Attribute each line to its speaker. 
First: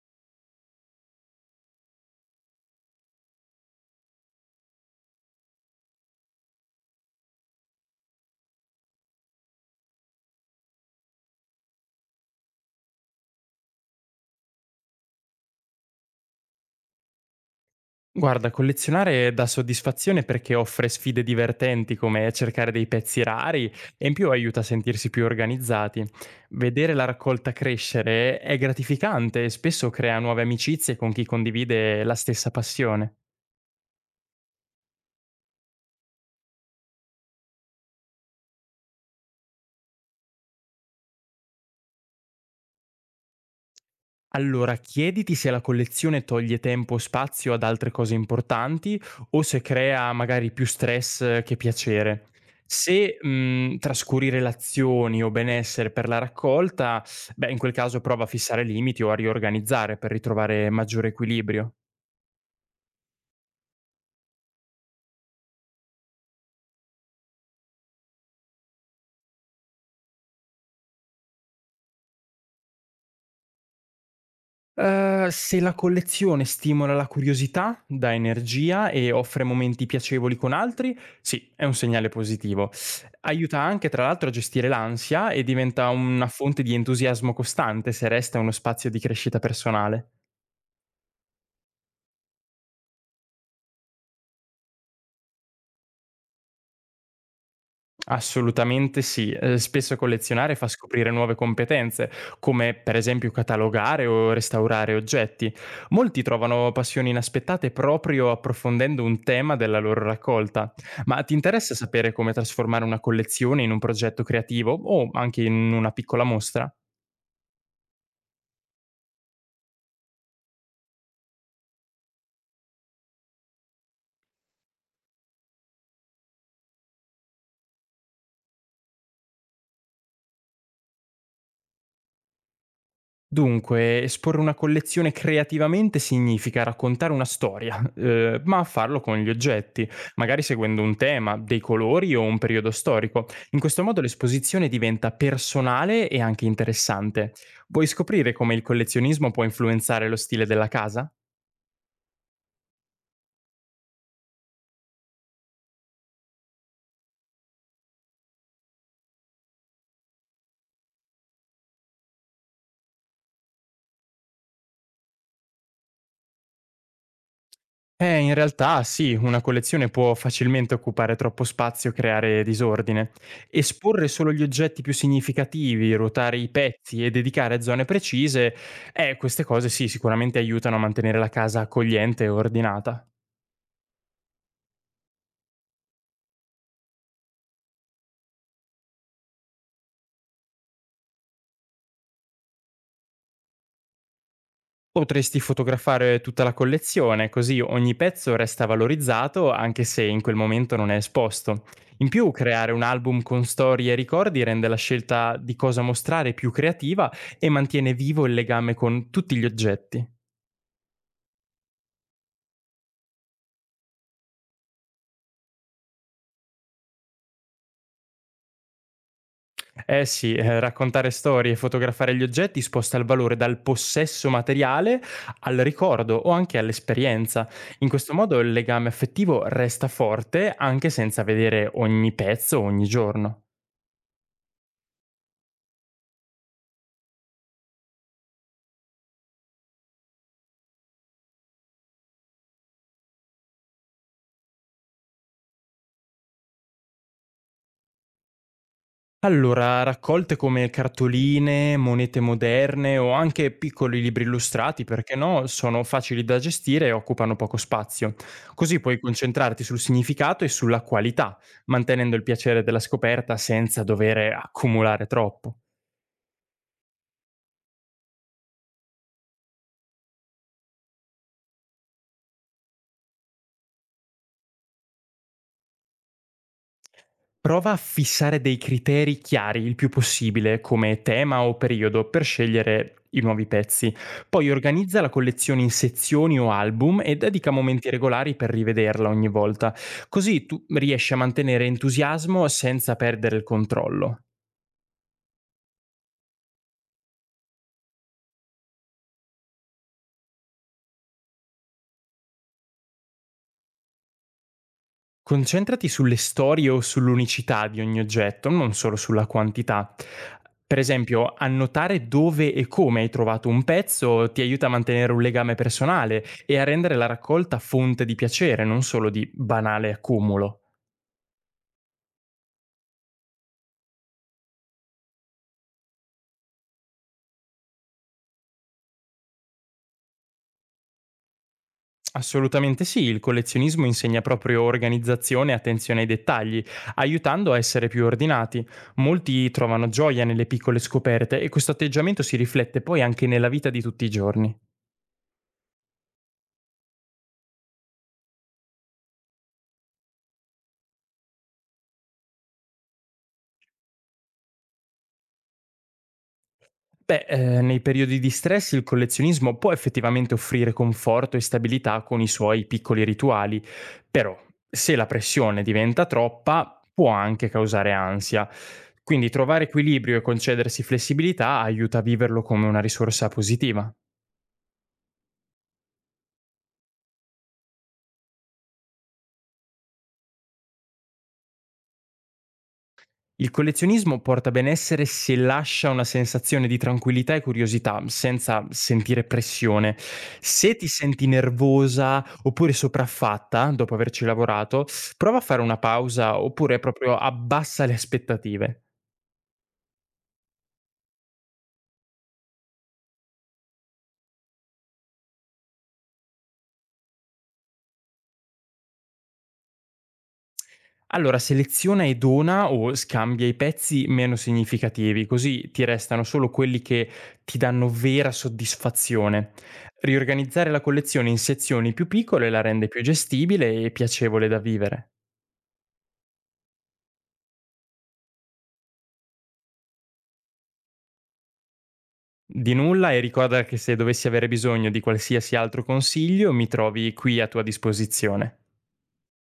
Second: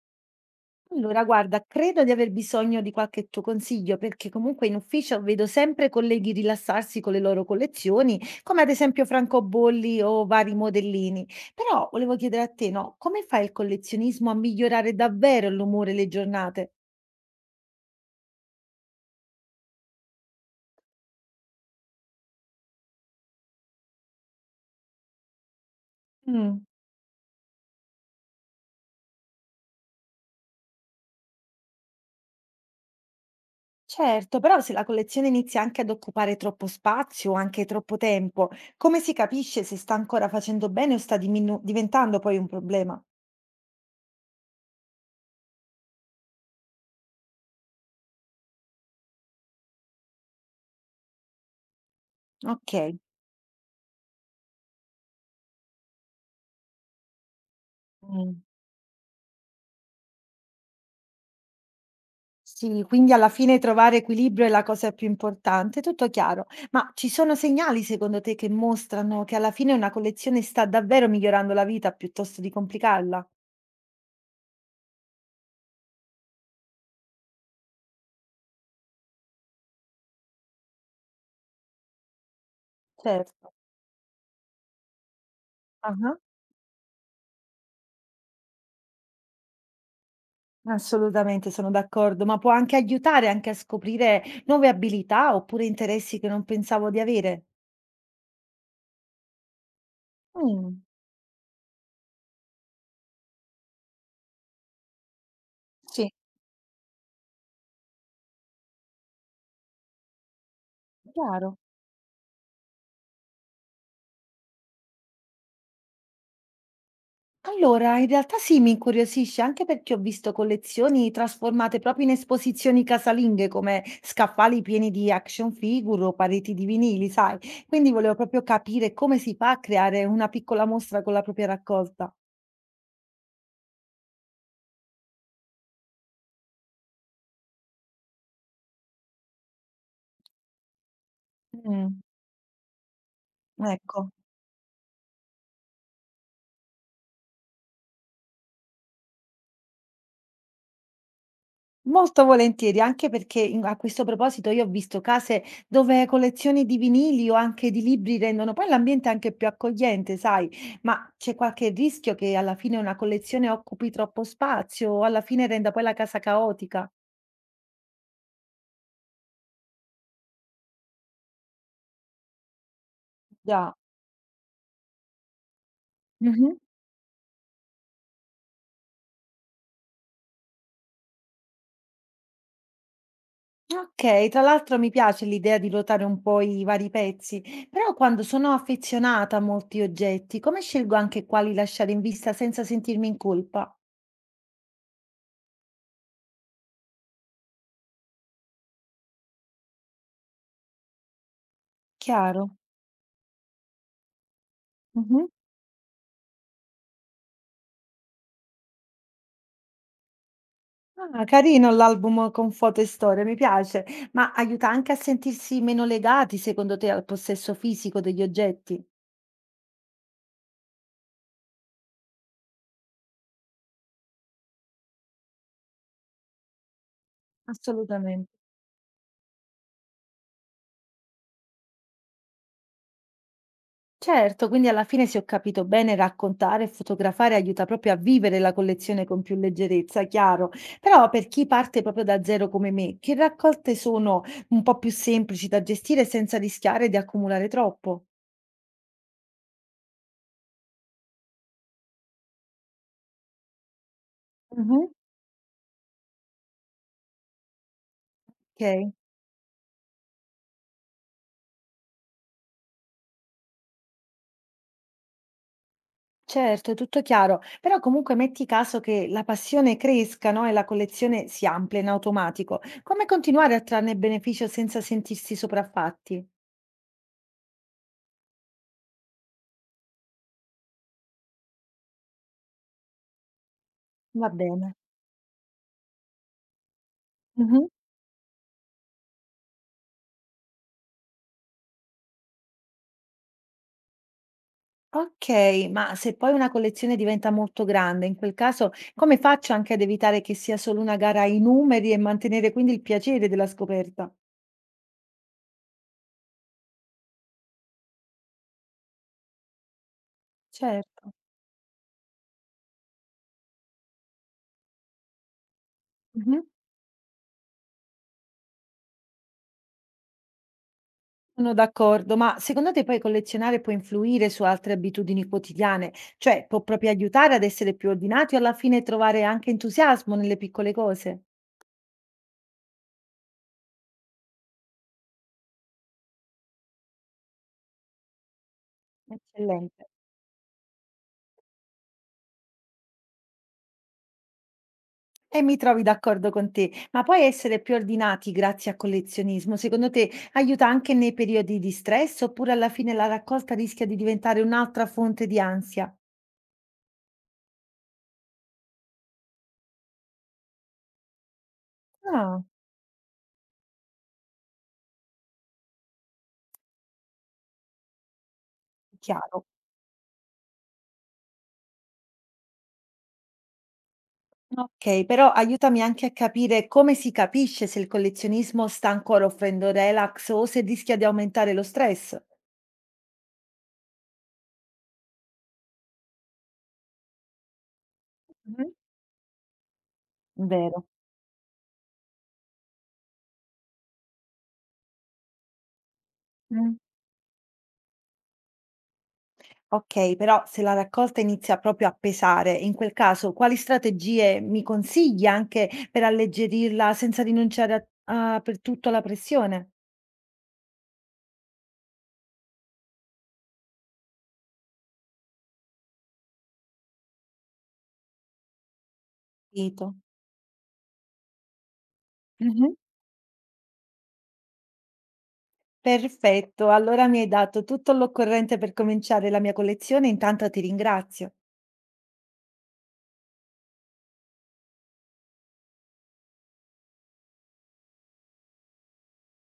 Speaker 1: Allora, guarda, credo di aver bisogno di qualche tuo consiglio perché comunque in ufficio vedo sempre colleghi rilassarsi con le loro collezioni, come ad esempio francobolli o vari modellini. Però volevo chiedere a te, no, come fa il collezionismo a migliorare davvero l'umore e le giornate?
Speaker 2: Guarda, collezionare dà soddisfazione perché offre sfide divertenti come cercare dei pezzi rari e in più aiuta a sentirsi più organizzati.
Speaker 1: Mm,
Speaker 2: Vedere la raccolta crescere è gratificante e spesso crea nuove amicizie con chi condivide la stessa passione.
Speaker 1: certo, però se la collezione inizia anche ad occupare troppo spazio o anche troppo tempo, come si capisce se sta ancora facendo bene o sta diventando poi un problema?
Speaker 2: Allora, chiediti se la collezione toglie tempo o spazio ad altre cose importanti o se crea magari più stress che piacere.
Speaker 1: Ok.
Speaker 2: Se trascuri relazioni o benessere per la raccolta, beh, in quel caso prova a
Speaker 1: Mm.
Speaker 2: fissare limiti o a riorganizzare per ritrovare maggiore equilibrio.
Speaker 1: Sì, quindi alla fine trovare equilibrio è la cosa più importante, tutto chiaro. Ma ci sono segnali secondo te che mostrano che alla fine una collezione sta davvero migliorando la vita piuttosto di complicarla?
Speaker 2: Se la collezione stimola la curiosità, dà energia e offre momenti piacevoli con altri, sì, è un segnale positivo.
Speaker 1: Certo.
Speaker 2: Aiuta anche tra l'altro a gestire l'ansia e diventa
Speaker 1: Ah,
Speaker 2: una fonte di entusiasmo costante se resta uno spazio di crescita personale.
Speaker 1: assolutamente, sono d'accordo, ma può anche aiutare anche a scoprire nuove abilità oppure interessi che non pensavo di avere.
Speaker 2: Assolutamente sì. Spesso collezionare fa
Speaker 1: Mm,
Speaker 2: scoprire nuove competenze, come per esempio catalogare o restaurare oggetti.
Speaker 1: sì,
Speaker 2: Molti trovano passioni inaspettate proprio approfondendo un tema della loro raccolta. Ma ti
Speaker 1: chiaro.
Speaker 2: interessa sapere come trasformare una collezione in un progetto creativo o anche in una piccola mostra?
Speaker 1: Allora, in realtà sì, mi incuriosisce anche perché ho visto collezioni trasformate proprio in esposizioni casalinghe come scaffali pieni di action figure o pareti di vinili, sai? Quindi volevo proprio capire come si fa a creare una piccola mostra con la propria raccolta.
Speaker 2: Dunque, esporre una collezione creativamente significa raccontare una storia, ma farlo con gli oggetti, magari seguendo un tema, dei
Speaker 1: Mm,
Speaker 2: colori o un periodo storico. In questo modo
Speaker 1: ecco.
Speaker 2: l'esposizione diventa personale e anche interessante. Vuoi scoprire come il collezionismo può influenzare lo stile della casa?
Speaker 1: Molto volentieri, anche perché a questo proposito io ho visto case dove collezioni di vinili o anche di libri rendono poi l'ambiente anche più accogliente, sai, ma c'è qualche rischio che alla fine una collezione occupi troppo spazio o alla fine renda poi la casa caotica?
Speaker 2: In realtà sì, una collezione può facilmente occupare troppo spazio e creare disordine.
Speaker 1: Già.
Speaker 2: Esporre solo gli oggetti più significativi, ruotare i
Speaker 1: Mhm.
Speaker 2: pezzi e dedicare zone precise, queste cose sì, sicuramente aiutano a mantenere la casa accogliente e ordinata.
Speaker 1: Ok, tra l'altro mi piace l'idea di ruotare un po' i vari pezzi, però quando sono affezionata a molti oggetti, come scelgo anche quali lasciare in vista senza sentirmi in colpa?
Speaker 2: Potresti fotografare tutta la collezione, così ogni pezzo resta valorizzato anche se in quel momento non è esposto. In più,
Speaker 1: Chiaro.
Speaker 2: creare un album con storie e ricordi rende la scelta di cosa mostrare più creativa e mantiene vivo il legame con tutti gli oggetti.
Speaker 1: Ah, carino l'album con foto e storie, mi piace, ma aiuta anche a sentirsi meno legati, secondo te, al possesso fisico degli oggetti?
Speaker 2: Eh sì, raccontare storie e fotografare gli oggetti sposta il valore dal possesso materiale al ricordo o anche all'esperienza. In questo
Speaker 1: Assolutamente.
Speaker 2: modo il legame affettivo resta forte anche senza vedere ogni pezzo ogni giorno.
Speaker 1: Certo, quindi alla fine, se ho capito bene, raccontare e fotografare aiuta proprio a vivere la collezione con più leggerezza, chiaro. Però per chi parte proprio da zero come me, che raccolte sono un po' più semplici da gestire senza rischiare di accumulare troppo?
Speaker 2: Allora, raccolte come cartoline, monete moderne o anche piccoli libri illustrati,
Speaker 1: Mhm.
Speaker 2: perché no, sono facili da gestire e occupano poco spazio. Così
Speaker 1: Ok.
Speaker 2: puoi concentrarti sul significato e sulla qualità, mantenendo il piacere della scoperta senza dover accumulare troppo.
Speaker 1: Certo, tutto chiaro, però comunque metti caso che la passione cresca, no? E la collezione si amplia in automatico. Come continuare a trarne beneficio senza sentirsi sopraffatti?
Speaker 2: Prova a fissare dei criteri chiari il più possibile, come tema o periodo, per scegliere i nuovi pezzi.
Speaker 1: Va
Speaker 2: Poi
Speaker 1: bene.
Speaker 2: organizza la collezione in sezioni o album e dedica
Speaker 1: Mhm.
Speaker 2: momenti regolari per rivederla ogni volta. Così tu riesci a mantenere entusiasmo senza perdere il controllo.
Speaker 1: Ok, ma se poi una collezione diventa molto grande, in quel caso come faccio anche ad evitare che sia solo una gara ai numeri e mantenere quindi il piacere della scoperta?
Speaker 2: Concentrati sulle storie o sull'unicità di ogni oggetto, non solo sulla quantità. Per
Speaker 1: Certo.
Speaker 2: esempio, annotare dove e come hai trovato un pezzo ti aiuta a mantenere un legame personale
Speaker 1: Mhm.
Speaker 2: e a rendere la raccolta fonte di piacere, non solo di banale accumulo.
Speaker 1: Sono d'accordo, ma secondo te poi collezionare può influire su altre abitudini quotidiane? Cioè, può proprio aiutare ad essere più ordinati o alla fine trovare anche entusiasmo nelle piccole cose?
Speaker 2: Assolutamente sì, il collezionismo insegna proprio organizzazione e attenzione ai dettagli, aiutando a essere più ordinati. Molti
Speaker 1: Eccellente.
Speaker 2: trovano gioia nelle piccole scoperte e questo atteggiamento si riflette poi anche nella vita di tutti i giorni.
Speaker 1: E mi trovi d'accordo con te, ma poi essere più ordinati grazie al collezionismo, secondo te aiuta anche nei periodi di stress oppure alla fine la raccolta rischia di diventare un'altra fonte di ansia?
Speaker 2: Beh, nei periodi di stress il collezionismo può effettivamente offrire conforto e stabilità con i
Speaker 1: Ah,
Speaker 2: suoi piccoli rituali, però se la pressione diventa troppa può anche causare ansia. Quindi
Speaker 1: chiaro.
Speaker 2: trovare equilibrio e concedersi flessibilità aiuta a viverlo come una risorsa positiva.
Speaker 1: Okay, però aiutami anche a capire come si capisce se il collezionismo sta ancora offrendo relax o se rischia di aumentare lo stress.
Speaker 2: Il collezionismo porta benessere se lascia una sensazione di tranquillità e curiosità, senza
Speaker 1: Mh-mh.
Speaker 2: sentire pressione. Se
Speaker 1: Vero.
Speaker 2: ti senti nervosa oppure sopraffatta dopo averci lavorato, prova a fare una pausa
Speaker 1: Mh.
Speaker 2: oppure proprio abbassa le aspettative.
Speaker 1: Okay, però se la raccolta inizia proprio a pesare, in quel caso quali strategie mi consigli anche per alleggerirla senza rinunciare a per tutto alla pressione?
Speaker 2: Allora, seleziona e dona o scambia i pezzi meno significativi, così ti restano solo quelli che ti danno vera soddisfazione.
Speaker 1: Capito.
Speaker 2: Riorganizzare la collezione in sezioni più piccole la
Speaker 1: Mh-mh.
Speaker 2: rende più gestibile e piacevole da vivere.
Speaker 1: Perfetto, allora mi hai dato tutto l'occorrente per cominciare la mia collezione, intanto ti ringrazio.
Speaker 2: Di nulla e ricorda che se dovessi avere bisogno di qualsiasi altro consiglio mi trovi qui a tua disposizione.